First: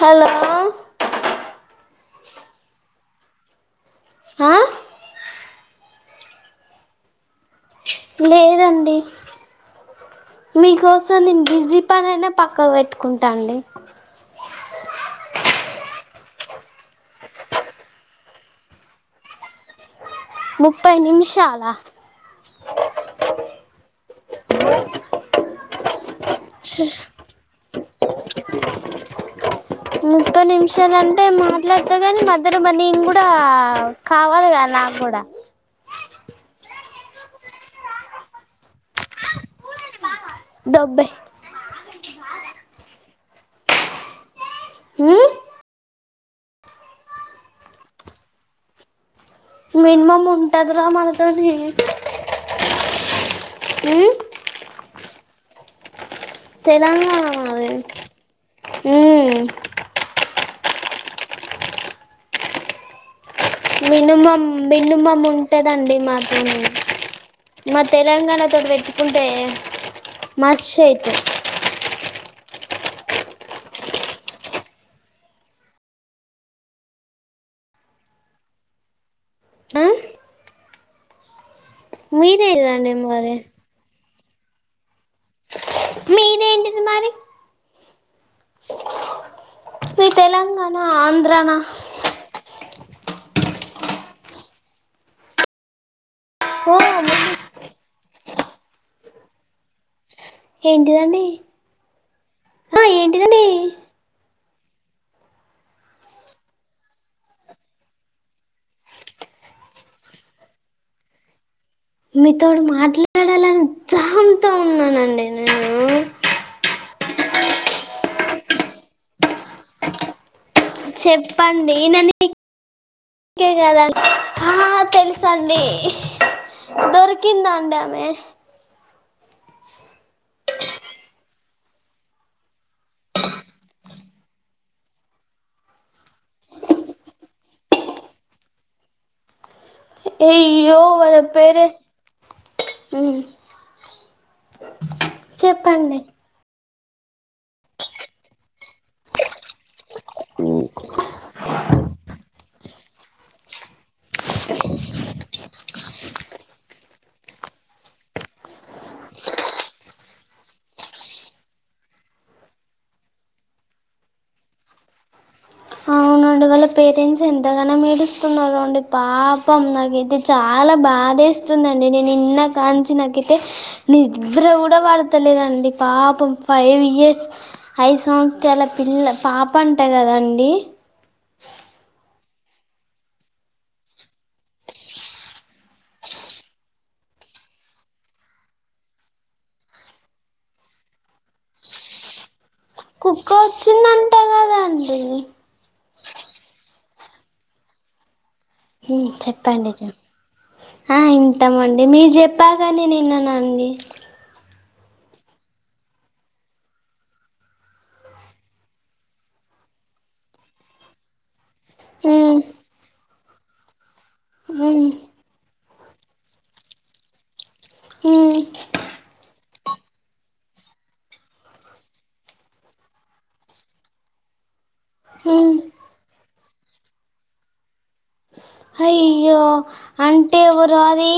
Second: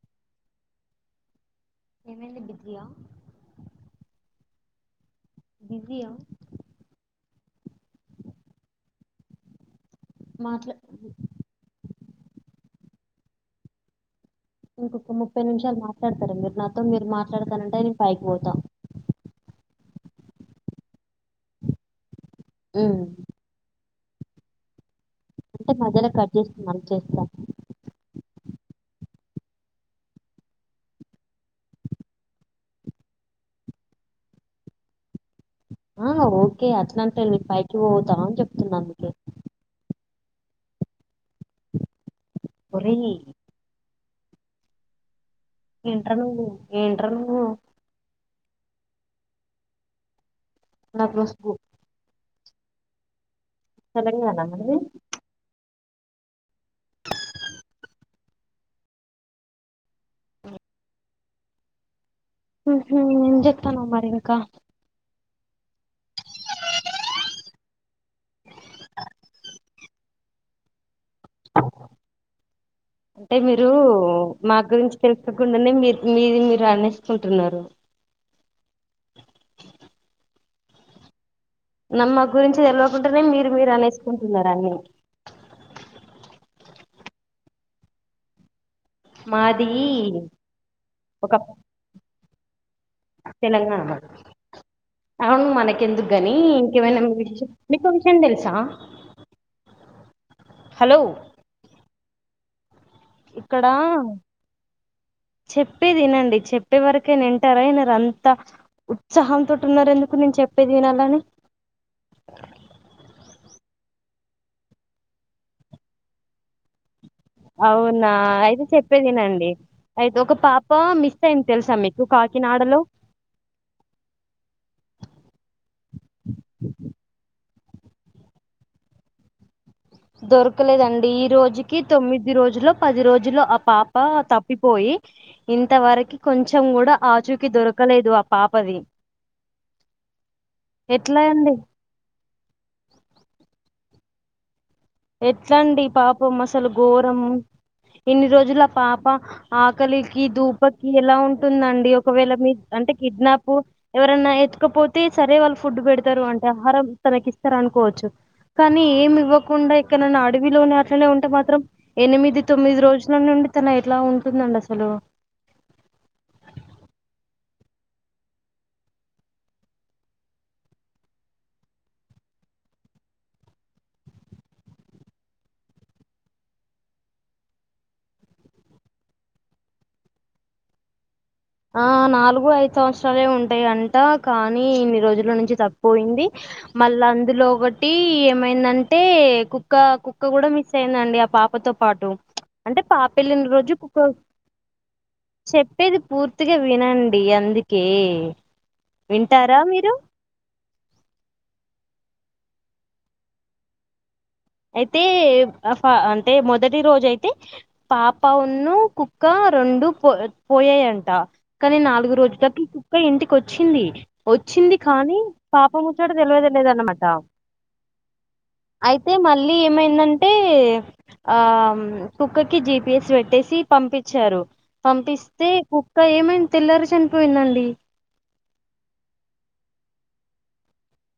Hello ఏమైంది busy ఆ ఆ బిజీ యా లేదండి మాట్లా మీకోసం నే బిజి పనైనా పక్క పెట్టుకుంటాండి ఇంకొక ముప్పై నిమిషాలు మాట్లాడతార మీరు నాతో మీరు మాట్లాడతనంటే నేను పైకి పోతా ముప్పై నిమిషాల ఆ ఉం అంటే మధ్యలో కట్ చేసి మళ్ళి చేస్తా ముప్పై నిమిషాలంటే మాట్లాడుత కానీ మధ్యలో మరి నేన్ కూడా కావాలి కదా నాకు కూడా ఆ ఓకే అట్లాంటలే నే పైకి పోతా అని చెప్తున్నా అందుకే దొబ్బెయ్ లాగండి బాగా ఒరేయ్ ఊ ఏంట్రా నువు ఏంట్రా నువ్వు మినిమమ్ ఉంటుంది రా నాకు రోజు మనతోని గు- ఉమ్ తెలంగాణ మనది తెలంగాణ మనది ఉం ఉహు చెప్ మినిమమ్ మినిమం ఉంటుందండి మాతోని మా తెలంగాణతోటి పెట్టుకుంటే మస్ ఐతరు ఒ అంటే మీరు మా గురించి తెలుసుకుండానే మీరు మీది మీరు అనేసుకుంటున్నారు. ఆ మా గురించి మీదేదండి తెల్వకుండానే మరి మీరు మీరు అనేసుకుంటున్నారు అన్నీ. మీదేంటి మరి? మాది మీ తెలంగాణ ఒక ఆంధ్రాన తెలంగాణ అవును మనకెందుకుగాని, ఓ ఇంకేమైనా విషయాలు మీకో విషయం తెలుసా? హలో ఏంటిదండి? ఆ ఏంటిదండి ఇక్కడ చెప్పేది వినండి చెప్పే వరకు వింటారా వినరా అంత ఉత్సాహంతో ఉన్నారు ఎందుకు నేను చెప్పేది వినాలని. మీతోడి మాట్లాడాలని ఉత్సాహం తో ఉన్నానండి నేను. అవునా అయితే చెప్పేదినండి అయితే ఒక పాప మిస్ అయింది తెలుసా చెప్పండి మీకు నన్ను కాకినాడలో. కే కదండీ ఆ తెలుసు అండి దొరికిందండి ఆమె దొరకలేదండి. ఈ రోజుకి తొమ్మిది రోజులో పది రోజులో ఆ పాప తప్పిపోయి ఇంతవరకి కొంచెం కూడా ఆచూకి దొరకలేదు ఆ పాపది. అయ్యో వల్ల ఎట్లా అండి పేరెంట్స్ చెప్పండి మసలు ఘోరము ఇన్ని రోజుల ఆ పాప ఆకలికి ధూపకి ఎలా ఉంటుందండి? ఒకవేళ మీ అంటే కిడ్నాప్ ఎవరైనా ఎత్తుకపోతే సరే వాళ్ళు ఫుడ్ పెడతారు అంట వ్యహారం తనకిస్తార అనుకోవచ్చు. కానీ ఏమి ఇవ్వకుండా ఎక్కడైనా నా అడవిలోనే అట్లనే ఉంటే మాత్రం ఎనిమిది, తొమ్మిది రోజుల నుండి తన ఎలా ఉంటుందండి అసలు తన వాళ్ళ పేరెంట్స్ ఎంతగానో ఏడుస్తున్నారో అండి పాపం నాకైతే చాలా బాదేస్తుంది. అండి. నేను విన్న కాంచి నాకైతే నిద్ర కూడా పడతలేదండి పాపం ఫైవ్ ఇయర్స్ ఐదు సంవత్సరాల పిల్ల పాప అంటా కదాండి. [inaudible] ఆ నాలుగు ఐదు సంవత్సరాలే ఉంటాయి అంట. కానీ ఇన్ని రోజుల నుంచి తప్పు పోయింది. మళ్ళా అందులో ఒకటి ఏమైందంటే కుక్క కూడా మిస్ అయిందండి ఆ పాపతో పాటు అంటే కుక్క పాపాయెల్లిన రోజు కుక్క వచ్చిందంట కదండి చెప్పేది పూర్తిగా వినండి అందుకే హు వింటారా చెప్పండి నిజం మీరు వింటామండి. మీరు చెప్పాలగాని నేను విననా అండి? అయితే అంటే మొదటి రోజు అయితే పాపను, కుక్క రెండు పోయాయంట. కానీ నాలుగు ఉమ్, రోజులకి కుక్క ఇంటికి వచ్చింది. వచ్చింది ఉమ్, కానీ పాప ముచ్చోట తెలివనేే తెల్వదన్నమాట. మ్ అయితే మళ్ళీ ఏమైందంట? ఆ కుక్కకి జిపిఎస్ పెట్టేసి పంపించారు. పంపిస్తే ఉమ్. కుక్క ఏమంది తెల్లారే చనిపోయిందండి. అయ్యో అంటే ఎవరో అది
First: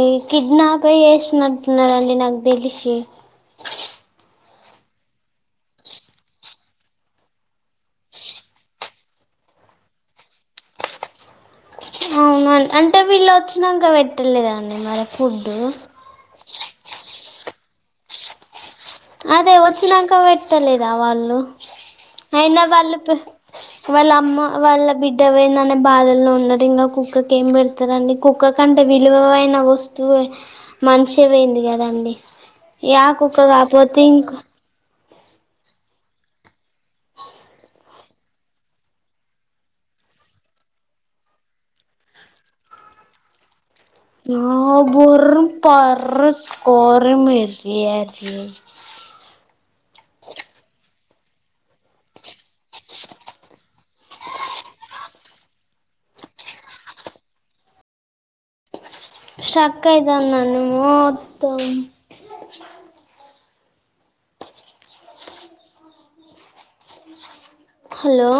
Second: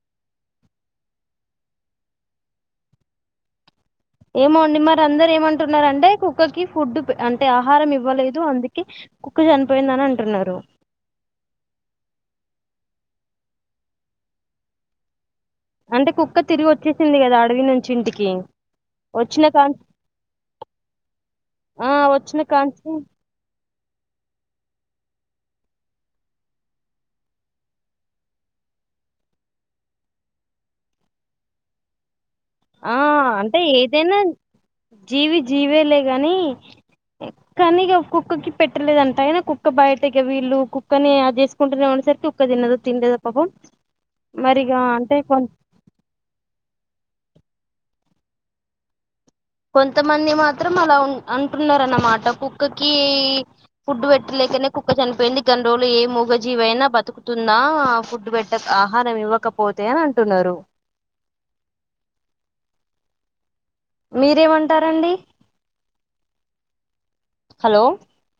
ఈ కిడ్నాపే చేసినట్టున్నారండి నాకు దెలిసి ఏమో అండి మరి అందరూ ఏమంటున్నారంటే కుక్కకి ఫుడ్ అంటే ఆహారం ఇవ్వలేదు అందుకే కుక్క చనిపోయింది అని అంటున్నారు అంటే వీళ్ళు వచ్చినాంక పెట్టలేదండి మరి ఫుడ్ అంటే కుక్క తిరిగి వచ్చేసింది కదా అడవి నుంచి ఇంటికి వచ్చిన అదే కా వచ్చినాంక పెట్టలేదా వాళ్ళు ఆ వచ్చిన అయినా కాంచి వాళ్ళు పె వాళ్ళ అమ్మ వాళ్ళ బిడ్డవొయిననే బాధల్లో ఉన్నది ఇంక కుక్కకి ఏం పెడు తదండి కుక్క కంటే విలువ వైన వస్తువే మనిషే పోయింది కదండి యా కుక్కగా దేనా జీవి జీవేలే కానీ కానీ ఇగ కుక్కకి పెట్టలేదంట అయినా కుక్క బయటకి వీళ్ళు కుక్కనే అది చేస్ కుంటనేమో అనే సరికి కుక్క తినదు తిండేదే పాపం మరిగా అంటే కొ [unintelligible] కొంతమంది మాత్రం అలా ఉన్ అంటున్నారు అన్నమాట కుక్కకి ఫుడ్ పెట్టలేకనే కుక్క చనిపోయింది గన్ని రోజులు ఏ మూగజీవి అయినా బతుకుతుందా ఫుడ్ పెట్ ట్టక్ ఆహారం ఇవ్వకపోతే అని అంటున్నారు మోత్తం మీరేం అంటారండి హలో హలో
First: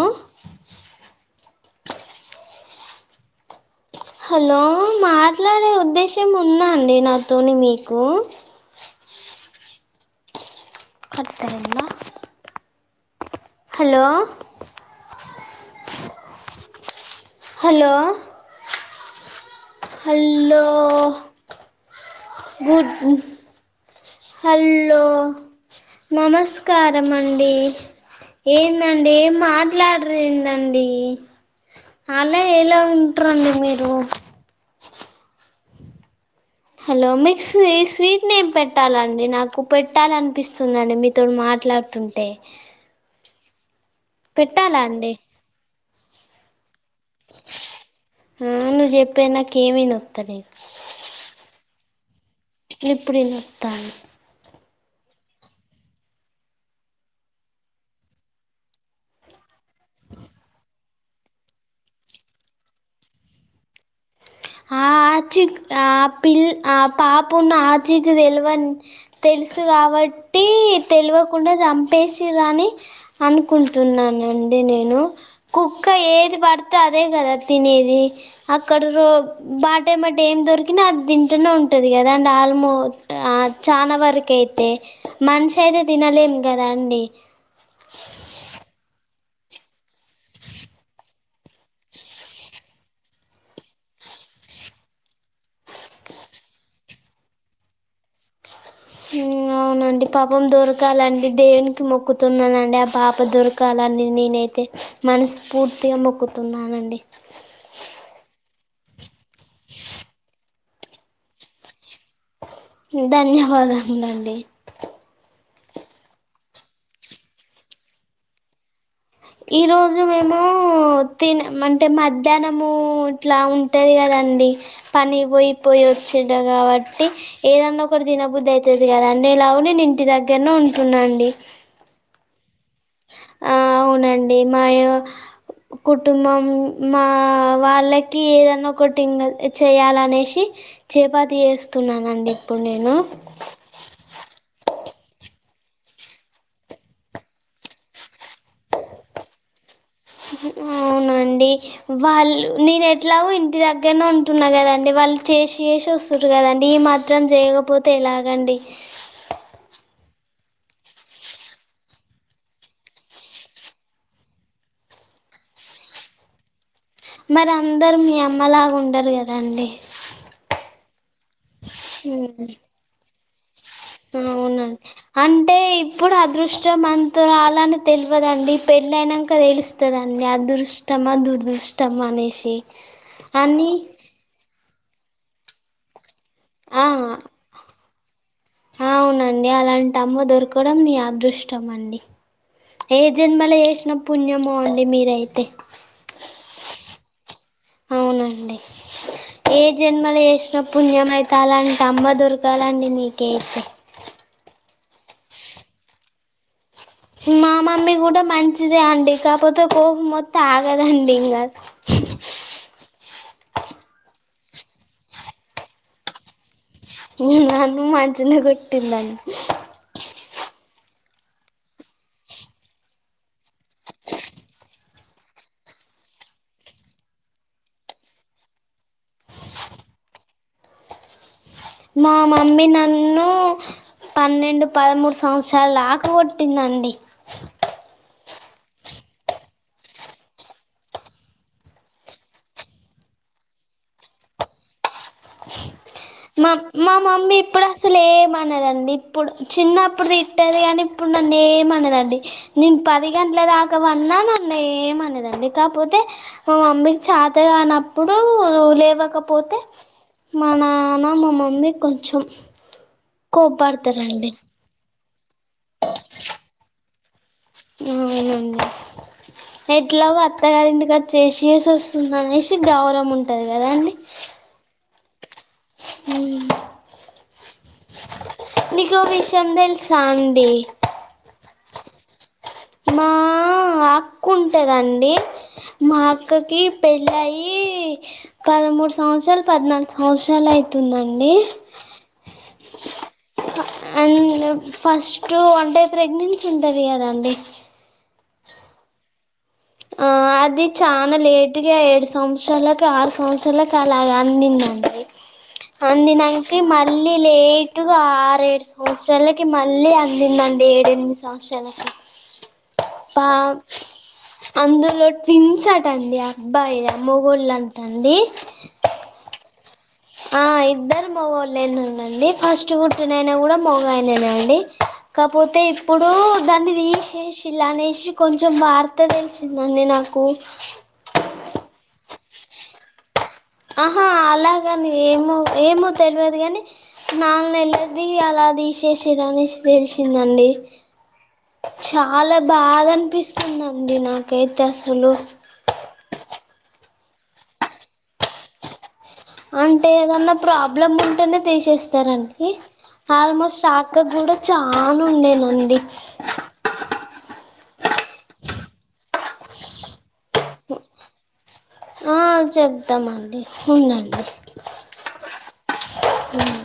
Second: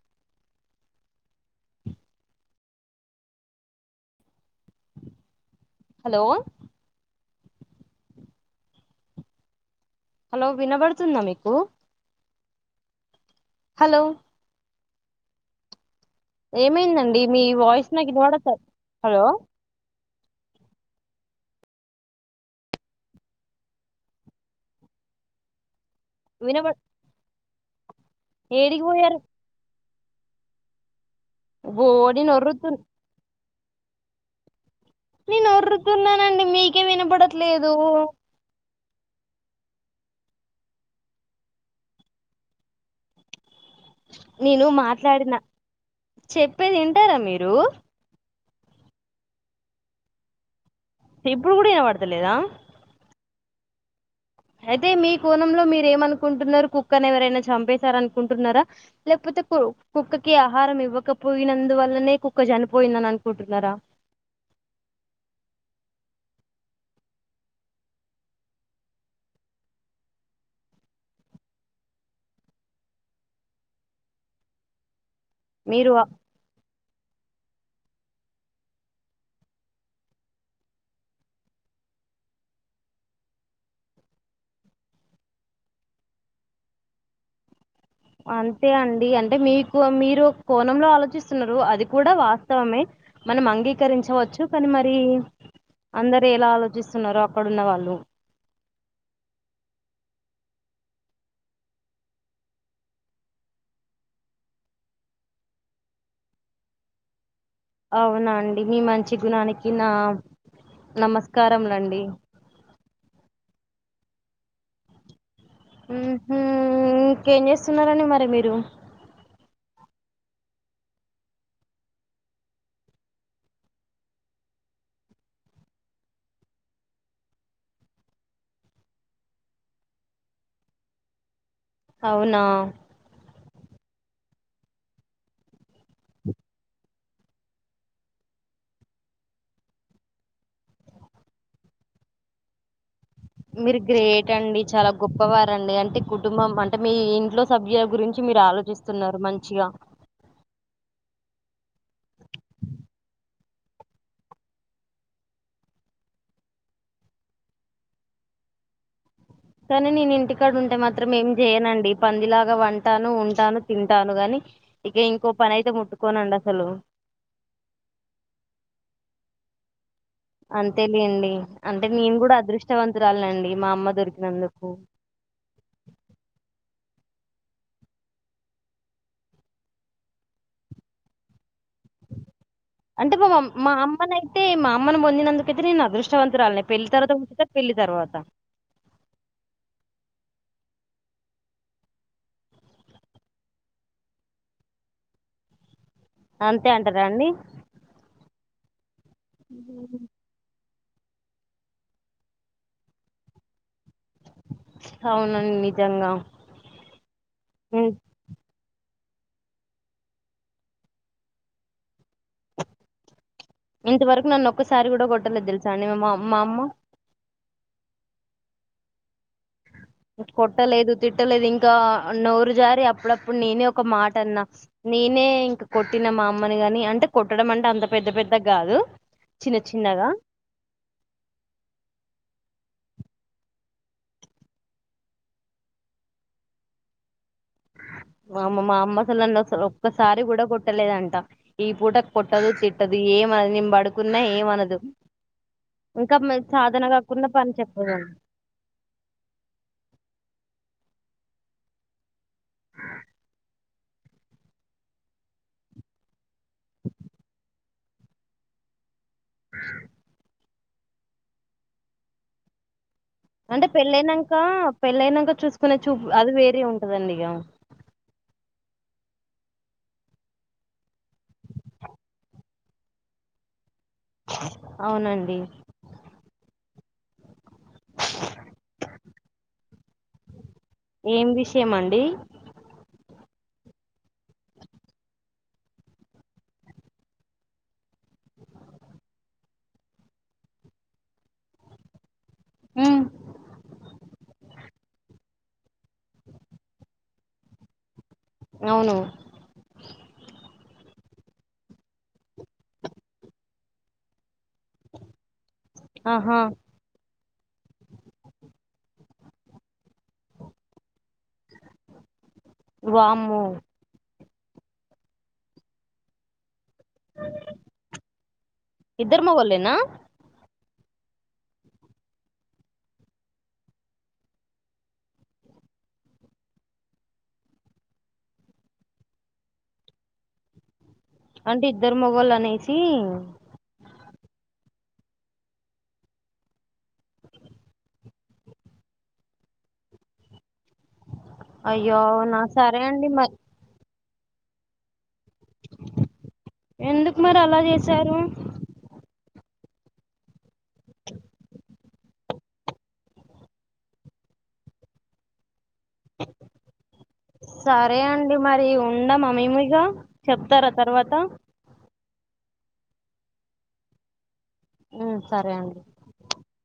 హలో మాట్లాడే హలో ఉద్దేశం ఉందా అండి నాతోని మీకు హలో వినబడుతుందా కట్ మీకు అయిందా హలో ఏమైందండి మీ వాయిస్ నాకు ఇనవడత హలో హల్లో గుడ్ హల్లో వినబ నమస్కారం అండి ఏడికి ఏందండి పోయారు ఏం మాట్ ట్లాడరేందండి బోడిని అలా ఒర్రుతు ఎలా ఉంట్రండి మీరు నేను ఒర్రుతున్నానండి మీ హలో మిక్స్ వీ స్వీ నేను పెట్టాలండి నాకు పెట్టాలన్పిస్తుందండి మీతోడు మాట్లాడుతుంటే నేను పెట్టాలా అండి మాట్లాడినా చెప్పేది వింటారా మీరు ఊ నువ్వు చెప్పేది నాకేం వినొత్తలే ఇప్పుడు కూడా ఇనపడతలేదా ఇప్పుడు ఇనొత్తాంది అయితే మీ కోణంలో మీరు ఏమనుకుంటున్నారు కుక్కని ఎవరైనా చంపేశారనుకుంటున్నారా లేపోతే కు కుక్కకి ఆహారం ఇవ్వకపోయినందువల్లనే కుక్క చనిపోయిందని అనుకుంటున్నారా ఆ చిక్ ఆ పిల్ ఆ పాపున్ ఆచికు తెలవన్ తెలుసు కాబట్టి తెల్వకుండా చంపేసిర్రని అనుకుంటున్నానండి నేను కుక్క మీరు ఏది పడితే అదే కదా తినేది అక్కడ రో బాట ఏమ్మటే ఏం దొరికినా అది తింటూనే ఉంటది కదా అండి ఆల్మోట్ ఆ చానా వరకు అయితే మనిషి అయితే తినలేం కదా అండి అంతే అండి అంటే మీకు మీరు ఒక కోణంలో ఆలోచిస్తున్నరు అది కూడా వాస్తవమే మనం అంగీకరించవచ్చు కానీ మరి అందరూ ఎలా ఆలోచిస్తున్నారో అక్కడున్న వాళ్ళు ఉమ్ అవునండి పాపం దొరకాలండి దేవునికి మొక్కుతున్నానండి ఆ పాప దొర కాలాన్ని నేనైతే మనస్ఫూర్తిగా మొక్కుతున్నానండి అవునా అండి మీ మంచి గుణానికి నా నమస్కారంలండి ధన్యవాదములండి ఊ ఇంకేం చేస్తున్నారండి మరి మీరు ఈ రోజు మేము తిన అంటే మధ్యాహ్నము ఇట్లా ఉంటది కదండి పని పోయిపోయి వచింట కాబట్టి ఏదన్నా ఒకటి దినబుద్ధి అవుతది కదా అండి ఎలాగ నేను ఇంటి దగ్గరనే ఉంటున్నా అండి అవునా ఆ అవునండి మాయ కుటుంబం మా వాళ్ళకి ఏదనా ఒకటింగ చేయాలనేసి చేపాతి ఏస్తున్నానండి ఇప్పుడు నేను మీరు గ్రేట్ అండి చాలా గొప్పవారం అండి అంటే కుటుంబం అంటే మీ ఇంట్లో సభ్యుల గురించి మీరు ఆలోచిస్త స్తున్నారు మంచిగా అవునండి వాళ్ళు నేను ఎట్లాగో ఇంటి దగ్గరనే ఉంటున్నా కదండి వాళ్ళు చేసి చేసి వస్తురు కదండి ఈ మ త్రం చేయకపోతే ఎలాగండి కానీ నేను ఇంటికాడ ఉంటే మాత్రం ఏం చేయనండి పందిలాగా వంటాను ఉంటాను తింటాను గాని ఇక ఇంకో పని అయితే ముట్టుకోనండి అసలు మరి అందరు మీ అమ్మలాగా ఉండరు కదాండి అంతేలెండి అంటే నేను కూడా అదృష్టవంతురాలు అండి మా అమ్మ అవున దొరికినందుకు అంటే ఇప్పుడు అదృష్టం అతురాలని తెలియదండి పెళ్ళ అయినాక తెలుస్తు స్త దండి అదృష్టమా దురదృష్టమా అనేసి అంటే మా మా అని అమ్మన అయితే మా అమ్మను పొందినందుకైతే నేను అదృష్ క్షవతురాలినే ఆ పెళ్లి తర్తంటు పెళ్లి తర్వాత అవునండి అలాంటి అమ్మ దొరకడం మీ అదృష్టం అండి ఏ జన్మలో ఏసిన పుణ్యమో అండి మీరైతే అంతే అంటారా అండి అవునండి ఏ జన్మల ఏసినా న పుణ్యమైతె అంలాంటి అమ్మ దొరకలండి మీకి అవునండి నిజంగా మా ఇన్ మమ్మీ కూడా మంచిదే అండి కాకపోతే కోపం మొత్తం ఆగదండి ఇంకా ఇంతవరకు నన్ను ఒక్కసారి కూడా కొట్టలేదు తెలుసా అండి మా మా అమ్మ నను మంచనే కొటిందండి కొట్టలేదు తిట్టలేదు ఇంకా నోరు జారి అప్పుడప్పుడు నేనే ఒక మాట అన్నా నేనే ఇంక కొట్టిన మా అమని గాని అంటే కొట్టడం అంటే అంత పెద్ద పెద్ద కాదు చిన్న చిన్నగా మా మమ్మీ నన్ను పన్నెండు పదమూడు సంవత్సరాలు దాక కొట్టిందండి వామ్మో మా అమ్మ అసల ననసలు ఒక్కసారి కూడా కొట్టలేదంట ఈ పూట కొట్టదు తిట్టదు ఏమనదు నేన్ బడుకున్నా ఏమనదు ఇంకా మీరు మా సాధన మా కాకుండా మమ్మీ పని ఇప్పుడు అసలు చెప్పదండి ఏమనదండి ఇప్పుడు చిన్నప్పుడు తిట్టేది కానీ ఇప్పుడు నన్ను ఏమనదండి నేను పది గంటల దాకా వన్నా నన్ ఏమనదండి కాపోతే మా మమ్మీకి చాతగానప్పుడు లేవక పోతే, మా నాన్న మా మమ్మీ కొంచెం. అంటే పెళ్ళయినాక కోప్పడతారండి పెళ్ళయినాక చూసుకునే చూపు అది వేరే ఉంటాదండిఇక. మ్, ఎట్లాగు అత్తగారింటి ఇంటి కాడ చేసిచేసి వస్తుందనేసీ గౌరవం ఉంటాది కదా అండి? అవునండి. మ్ నీకో విషయం తెలుసా అండి? ఏం విషయం అండి? మా అక్క ఉంటాదండి మాఅక్కకి పెళ్ళి అయ్యి పదమూడు సంవత్సరాలు, పద్నాలుగు సంవత్సరాలు అవుతుందండి. ఉమ్, అండ్ ఫస్ట్ టు అంటే ప్రెగ్నెన్సీ ఉంటాది కదా అండి? అవును ఆ అది చాలా లేటుగా ఏడు సంవత్సరాలకు, ఆరు సంవత్సరాలకు అలాగ అందిందండి. అంది ఆహా నాకి మరి మళ్ళీ లేటుగా ఆరు ఏడు సంవత్సరాలకి మళ్ళీ అందిందండి. ఏడెనిమిది సంవత్సరాలకి. పా వామ్మో అందులో ట్విన్స్ అటండి అబ్బాయిలు మొగోల్లటండి. ఇద్దరు మొగోల్లేనా? ఆ ఇద్దరు మగవాళ్ళెనండి. ఫస్ట్ పుట్టిన ఆయన కూడా మగాయనేనండి. కాకపోతే ఇప్పుడు దాన్ని రీచ్ చేసిలా అనేసి కొంచెం వార్త తెలిసిందండి నాకు. కు అంటే ఇద్దరు మొగోళ్ళు అనేసి ఆహా! అలాగని ఏమో, ఏమో తెలవదు కానీ నాలుగు నెలలది అలా తీసేసిరి అనేసి తెలిసిందండి. అయ్యో చాలా అవునా సరే బాధ అండి మరి అనిపిస్తుందండి నాకైతే అసలు. ఎందుకు మరి అలా చేసారు? అంటే ఏదన్నా ప్రాబ్లమ్ ఉంటేనే తీసేస్తారా అండి? ఆల్మోస్ట్ ఆ అక్క కూడా చానుండేనండి. సరే అండి మరి ఉండమా మేమిగ, చెప్తారా తర్వాత. ఆ చెప్తామండి, ఉండండి. మ్ సరే అండి. హు